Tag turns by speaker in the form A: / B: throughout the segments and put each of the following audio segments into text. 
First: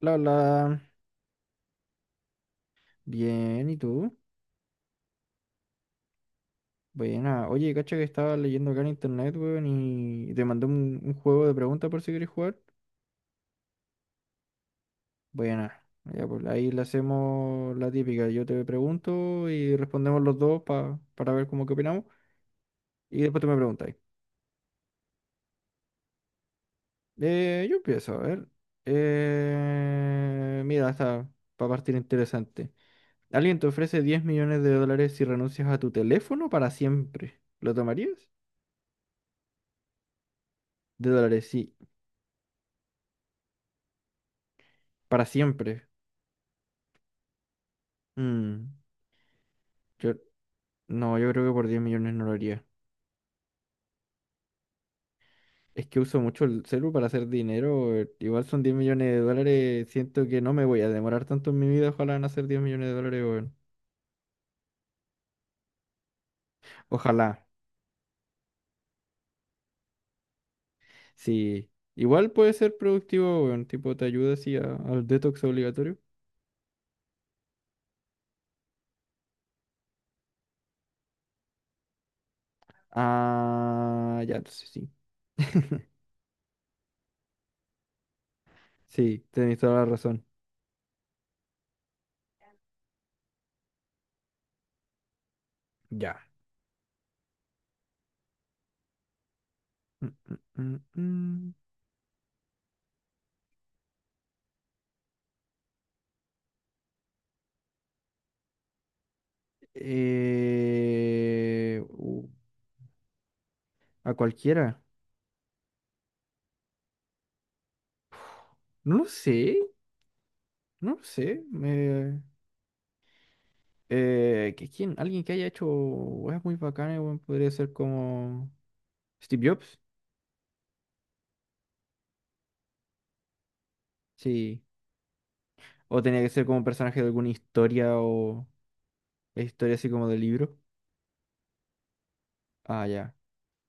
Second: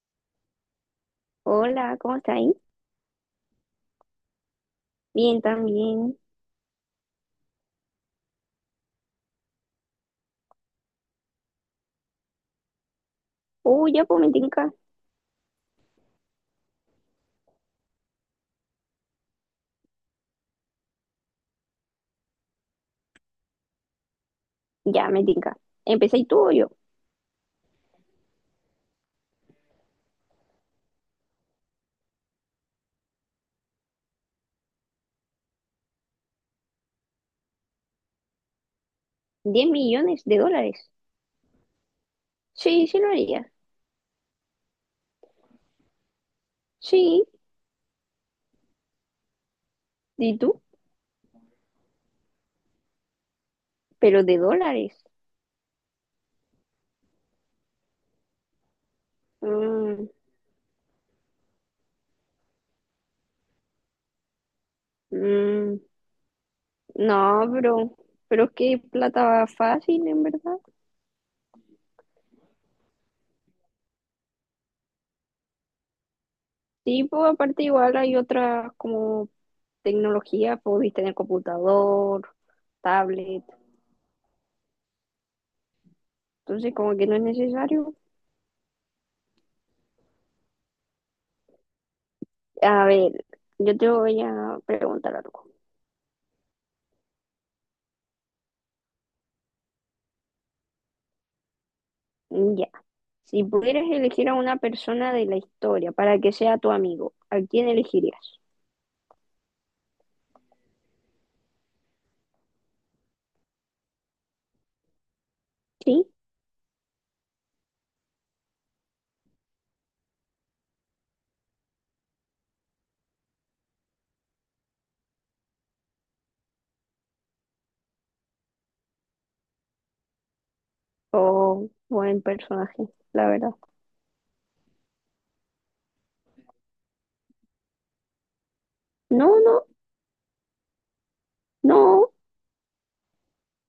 A: La,
B: Hola, ¿cómo estás ahí?
A: bien, ¿y tú?
B: Bien, también.
A: Buena. Oye, cacha que estaba leyendo acá en internet, weón, y te mandé un juego de preguntas por si quieres jugar.
B: Uy, ya pues me tinca.
A: Buena. Ya, pues ahí le hacemos la típica. Yo te pregunto y respondemos los dos para ver cómo que opinamos. Y después tú me preguntas.
B: Ya me tinca. ¿Empecé tú o yo?
A: Yo empiezo, a ver. Mira, está para partir interesante. Alguien te ofrece 10 millones de dólares si renuncias a tu teléfono para siempre. ¿Lo tomarías?
B: 10 millones de dólares.
A: De dólares, sí.
B: Sí, sí lo haría.
A: Para siempre.
B: Sí,
A: Mm, yo,
B: ¿y tú?
A: no, yo creo que por 10 millones no lo haría.
B: Pero de dólares.
A: Es que uso mucho el celu para hacer dinero. Igual son diez millones de dólares.
B: Mm,
A: Siento que no me voy a demorar tanto en mi vida. Ojalá en hacer 10 millones de dólares, weón.
B: mm,
A: Ojalá.
B: no, pero es que plata va fácil, en verdad.
A: Sí. Igual puede ser productivo, weón. Tipo, te ayuda así al detox obligatorio.
B: Sí, pues aparte igual hay otras como tecnología, podéis tener computador, tablet.
A: Ah, ya, entonces sí.
B: Entonces como que no es necesario.
A: Sí, tenéis toda la razón.
B: A ver, yo te voy a preguntar algo.
A: Ya. Mm, mm, mm, mm.
B: Ya. Si pudieras elegir a una persona de la historia para que sea tu amigo, ¿a quién elegirías?
A: Eh, uh, a cualquiera.
B: ¿Sí?
A: No lo sé. No sé. Que quién, alguien que haya hecho weas muy bacanas, weón, podría ser como Steve Jobs,
B: ¿O buen personaje? La verdad.
A: sí. O tenía que ser como un personaje de alguna historia o
B: No, no,
A: historia así como de libro.
B: no.
A: Ah, ya,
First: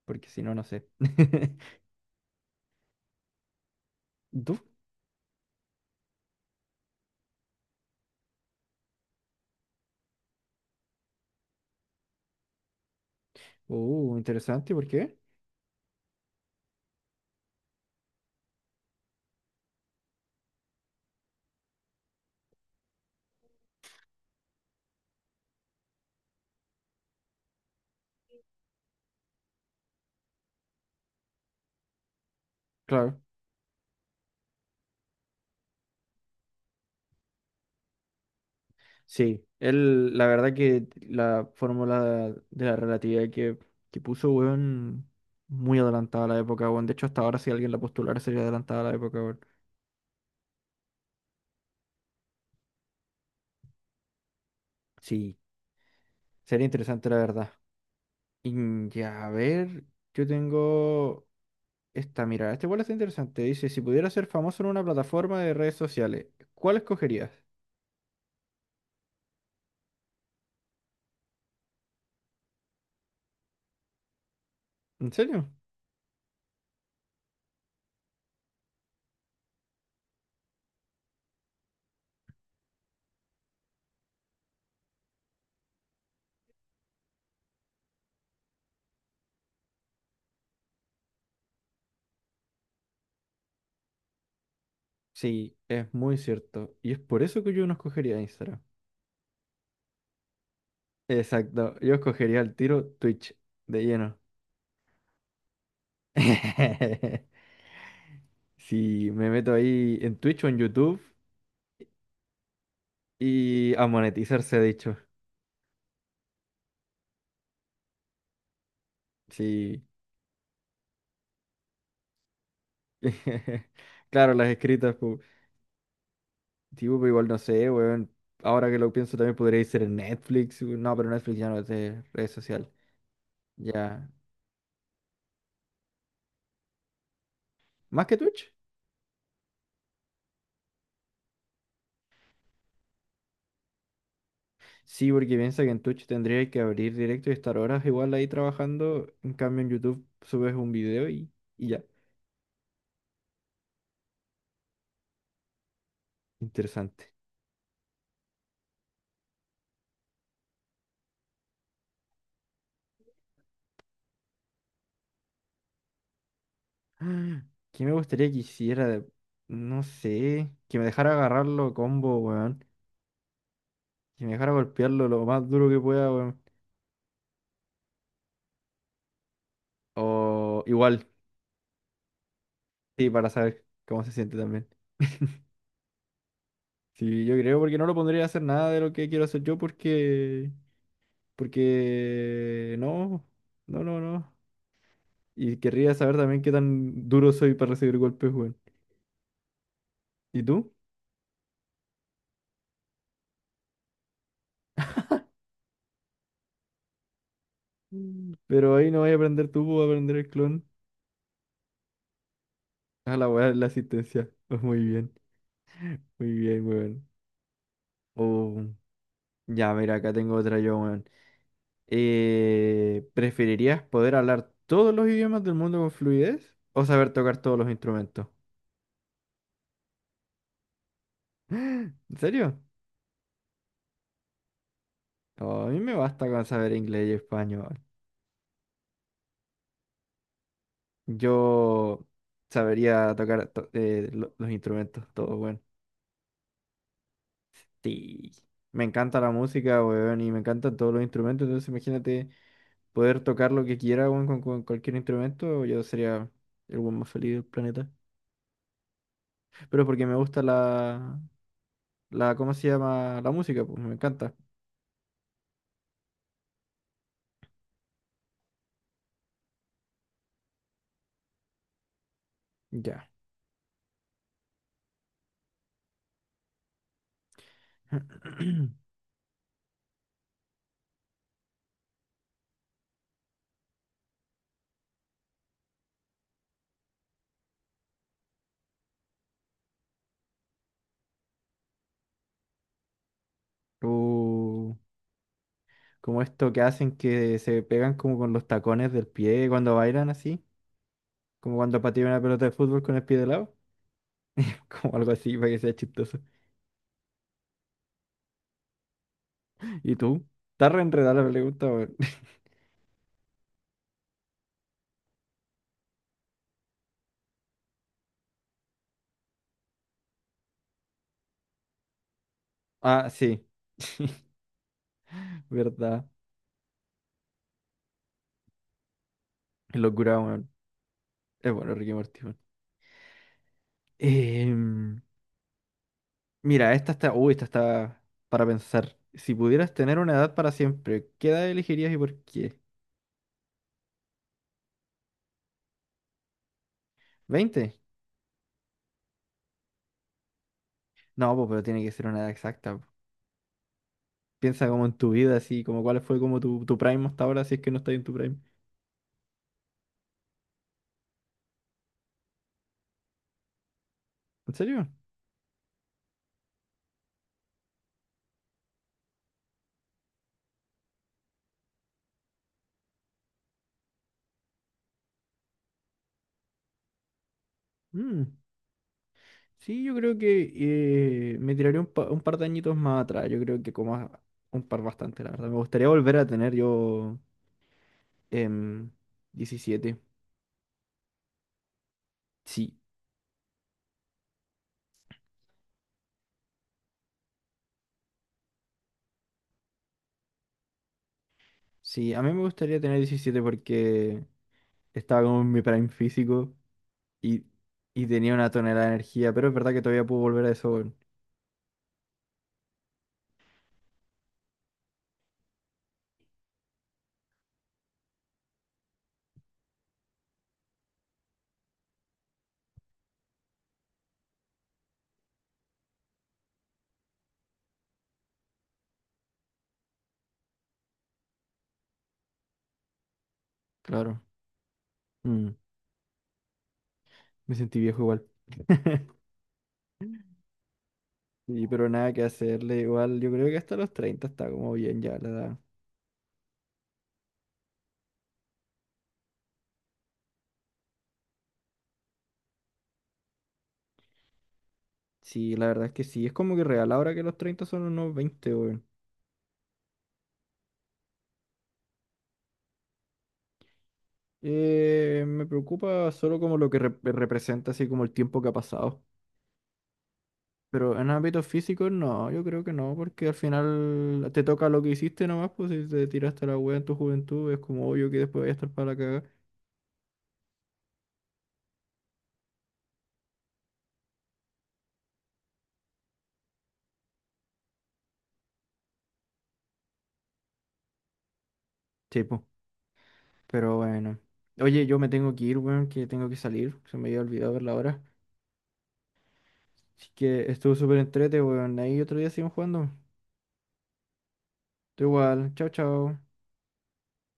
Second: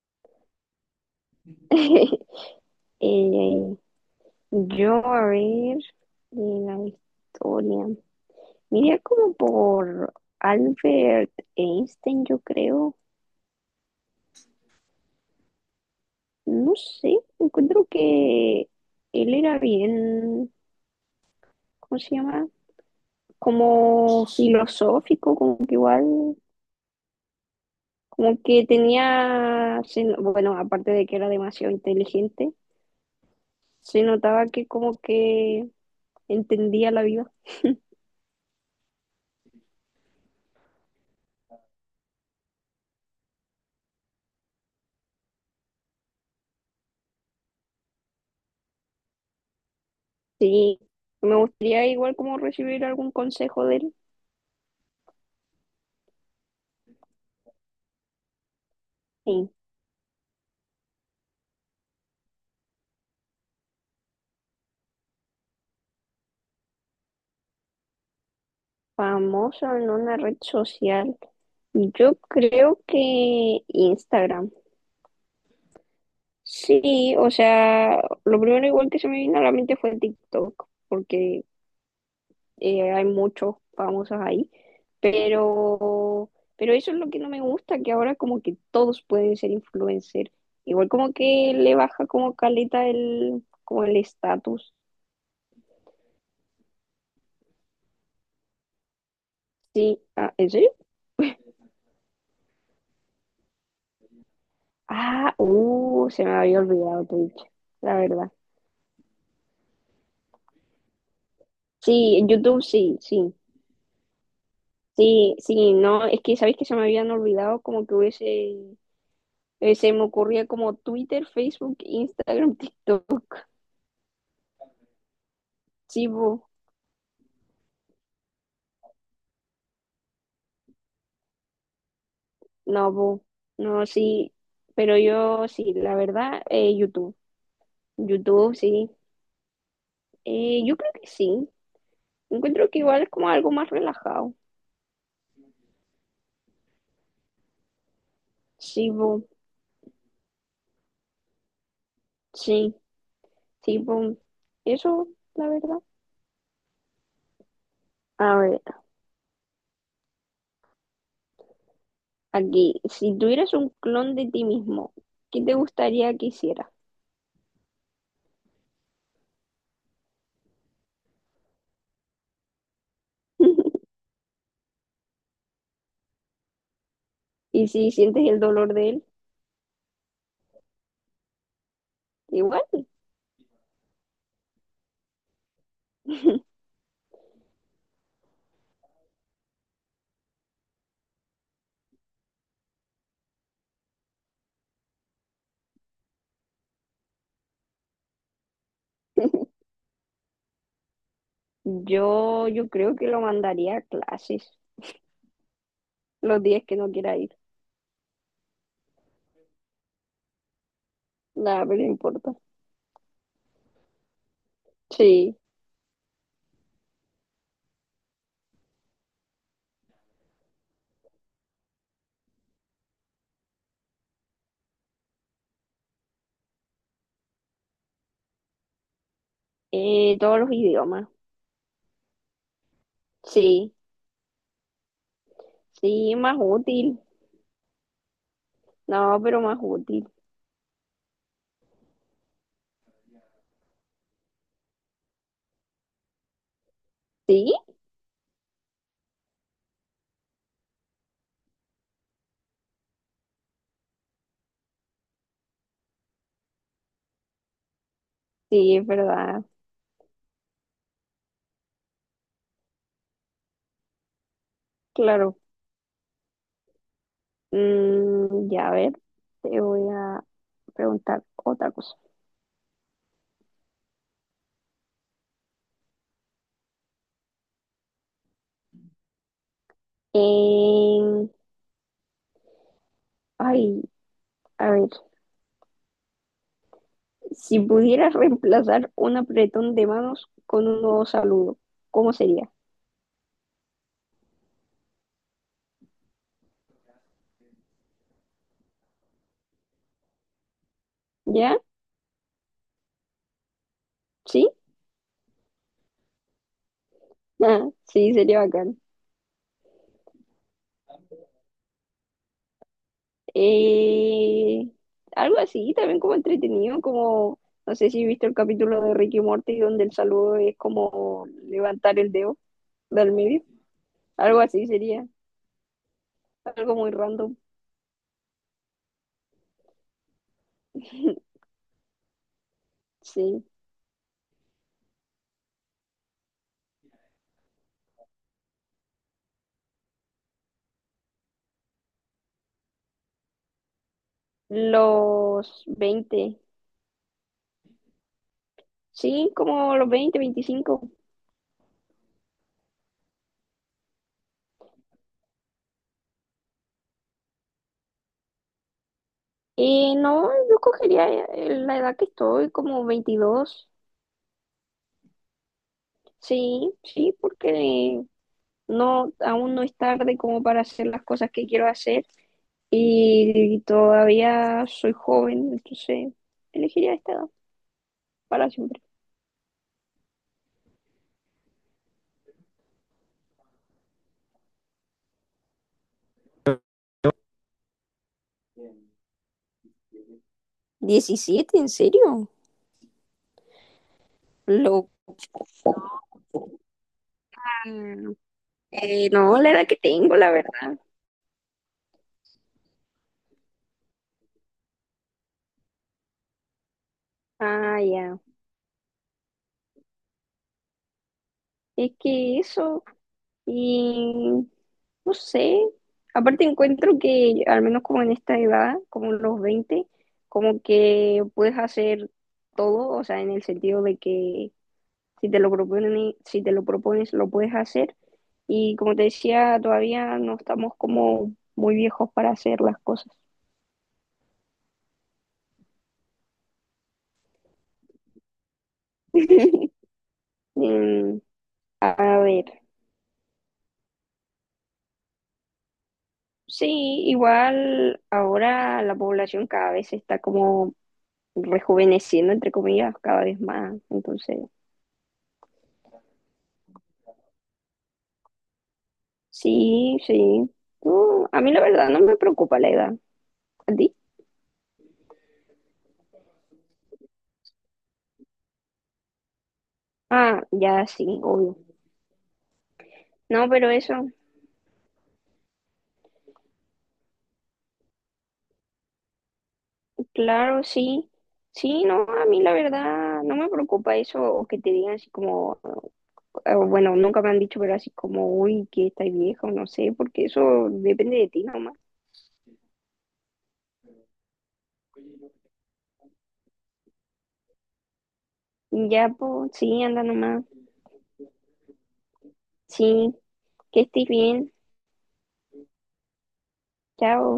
A: porque si no, no sé.
B: Eh, yo,
A: ¿Tú?
B: a ver, de la historia. Mira como por Albert Einstein, yo creo.
A: Interesante, ¿por qué?
B: No sé, encuentro que él era bien, ¿cómo se llama? Como filosófico, como que igual como que tenía, se no- bueno, aparte de que era demasiado inteligente,
A: Claro,
B: se notaba que como que entendía la vida.
A: sí. Él, la verdad que la fórmula de la relatividad que puso, weón, muy adelantada a la época, weón. De hecho, hasta ahora si alguien la postulara sería adelantada a la época, weón.
B: Sí, me gustaría igual como recibir algún consejo de él.
A: Sí. Sería interesante, la verdad. Y ya, a
B: Sí,
A: ver, yo tengo esta, mira, este igual está interesante. Dice, si pudieras ser famoso en una plataforma de redes sociales, ¿cuál escogerías?
B: famoso en una red social. Yo creo que Instagram.
A: ¿En serio?
B: Sí, o sea, lo primero igual que se me vino a la mente fue TikTok, porque hay muchos famosos ahí, pero, pero eso es lo que no me gusta, que ahora como que todos pueden ser influencer, igual como que le baja como caleta el, como el estatus,
A: Sí, es muy cierto. Y es por eso que yo no escogería Instagram.
B: sí, ah, ¿en serio?
A: Exacto, yo escogería el tiro Twitch, de lleno.
B: Ah, se me había olvidado Twitch, la verdad.
A: Si me meto ahí en Twitch o en YouTube
B: Sí, en YouTube sí, sí,
A: y a monetizarse dicho.
B: sí, sí, no, es que sabéis que se me habían olvidado como que hubiese,
A: Sí.
B: se me ocurría como Twitter, Facebook, Instagram, TikTok,
A: Claro, las escritas.
B: sí, po.
A: Tipo, pero igual no sé, weón. Ahora que lo pienso también podría ser en Netflix, weón. No, pero Netflix ya no es de red social.
B: No, no,
A: Ya.
B: sí, pero yo sí, la verdad, YouTube,
A: ¿Más que Twitch?
B: YouTube, sí, yo creo que sí, encuentro que igual es como algo más relajado,
A: Sí, porque piensa que en Twitch tendría que abrir directo y estar horas igual ahí
B: sí,
A: trabajando. En cambio, en YouTube subes un video y ya.
B: sí, sí, eso, la verdad.
A: Interesante.
B: A ver, aquí, si tuvieras un clon de ti mismo, ¿qué te gustaría que hiciera?
A: Ah, ¿qué me gustaría que hiciera? No sé. Que me dejara agarrarlo combo, weón. Que me dejara golpearlo lo más duro que pueda, weón.
B: Y si sientes el dolor de él,
A: O igual,
B: igual.
A: sí, para saber cómo se siente también. Sí, yo creo, porque no lo pondría a hacer nada de lo que quiero hacer yo, porque no, no, no, no. Y querría saber también qué tan duro soy para recibir golpes, weón. ¿Y tú?
B: Yo creo que lo mandaría a clases los días que no quiera ir.
A: Mm. Pero ahí no vas a aprender tú, vas a aprender el clon.
B: Nada, pero no importa.
A: A la weá, la asistencia. Pues
B: Sí.
A: muy bien, weón. Oh, ya, mira, acá tengo otra yo, weón. ¿Preferirías poder hablar todos los idiomas del mundo con fluidez o saber tocar todos los instrumentos?
B: Todos los idiomas.
A: ¿En serio?
B: Sí,
A: Oh, a mí me
B: sí,
A: basta
B: más
A: con saber
B: útil.
A: inglés y español.
B: No, pero más útil.
A: Yo sabería tocar los instrumentos, todo bueno.
B: Sí,
A: Sí. Me encanta la música, weón, y me encantan todos los instrumentos. Entonces, imagínate poder tocar lo que quiera, weón, con cualquier instrumento. Yo sería el weón más feliz del planeta.
B: sí, es verdad.
A: Pero porque me gusta ¿cómo se llama? La música, pues me encanta.
B: Claro. Ya a ver, te voy a preguntar otra cosa.
A: Ya.
B: Em, ay, a ver, si pudieras reemplazar un apretón de manos con un nuevo saludo, ¿cómo sería?
A: Uh, como esto que hacen que se pegan como con los tacones del pie cuando bailan así. Como
B: ¿Ya?
A: cuando pateé una pelota de fútbol con el pie de lado.
B: ¿Sí?
A: Como algo así para que sea chistoso.
B: Ah, sí, sería bacán.
A: ¿Y tú? Está re enredada la pregunta, weón.
B: Eh, algo así, también como entretenido, como, no sé si viste el capítulo de Ricky Morty donde el saludo es como levantar el dedo
A: Ah,
B: del medio,
A: sí.
B: algo así sería,
A: ¿Verdad?
B: algo muy random.
A: Qué locura, weón. Es bueno, Ricky Morty, weón.
B: Sí.
A: Em, mira, esta está. Uy, esta está para pensar. Si pudieras tener una edad para siempre, ¿qué edad elegirías y por qué?
B: Los 20
A: Veinte.
B: sí, como los 20, 25.
A: No, po, pero tiene que ser una edad exacta, po. Piensa como en tu vida, así, como cuál fue como tu prime hasta ahora, si es que no estás en tu prime.
B: No, yo cogería la edad que estoy, como 22
A: ¿En serio?
B: sí, sí, porque no, aún no es tarde como para hacer las cosas que quiero hacer. Y todavía soy joven, entonces elegiría esta edad
A: Mm.
B: para siempre.
A: Sí, yo creo que me tiraré un, un par de añitos más atrás. Yo creo que como un par bastante, la verdad. Me gustaría volver a tener yo em, 17.
B: 17. ¿En serio?
A: Sí,
B: Lo... no, la edad que tengo, la verdad.
A: sí, a mí me gustaría tener 17 porque estaba como en mi prime físico y,
B: Ah,
A: y
B: ya.
A: tenía una tonelada de energía, pero es verdad que todavía puedo volver a eso, weón.
B: Es que eso, y no sé, aparte encuentro que al menos como en esta edad, como en los 20 como que puedes hacer todo, o sea, en el sentido de que si te lo proponen, si te lo propones, lo puedes hacer. Y como te decía, todavía no estamos como muy viejos para hacer las cosas.
A: Claro. Mm, me sentí viejo igual.
B: Mm,
A: Sí, pero
B: a
A: nada que
B: ver,
A: hacerle, igual yo creo que hasta los 30 está como bien ya la edad.
B: sí, igual ahora la población cada vez se está como rejuveneciendo, entre comillas, cada vez más. Entonces,
A: Sí, la verdad es que sí, es como que real ahora que los 30 son unos veinte, weón.
B: sí, sí. No, a mí la verdad no me preocupa la edad. ¿A ti?
A: Me preocupa solo como lo que representa, así como el tiempo que ha pasado.
B: Ah, ya
A: Pero en
B: sí,
A: ámbitos
B: obvio.
A: físicos, no, yo creo que no, porque al
B: No, pero eso,
A: final te toca lo que hiciste nomás, pues si te tiraste la wea en tu juventud, es como obvio que después voy a estar para la cagada.
B: claro, sí. Sí, no, a mí la verdad no me preocupa eso o que te digan así como, bueno, nunca me han dicho, pero así como, uy, que estás vieja o no sé, porque eso depende de ti nomás.
A: Sí, pues, pero bueno. Oye, yo me tengo que ir, weón, que tengo que salir, se me había olvidado ver la hora.
B: Ya, pues, sí, anda
A: Así
B: nomás.
A: que estuvo súper entrete, weón, ahí otro día siguen jugando.
B: Sí, que estés bien.
A: Tú igual, chao, chao.
B: Chao.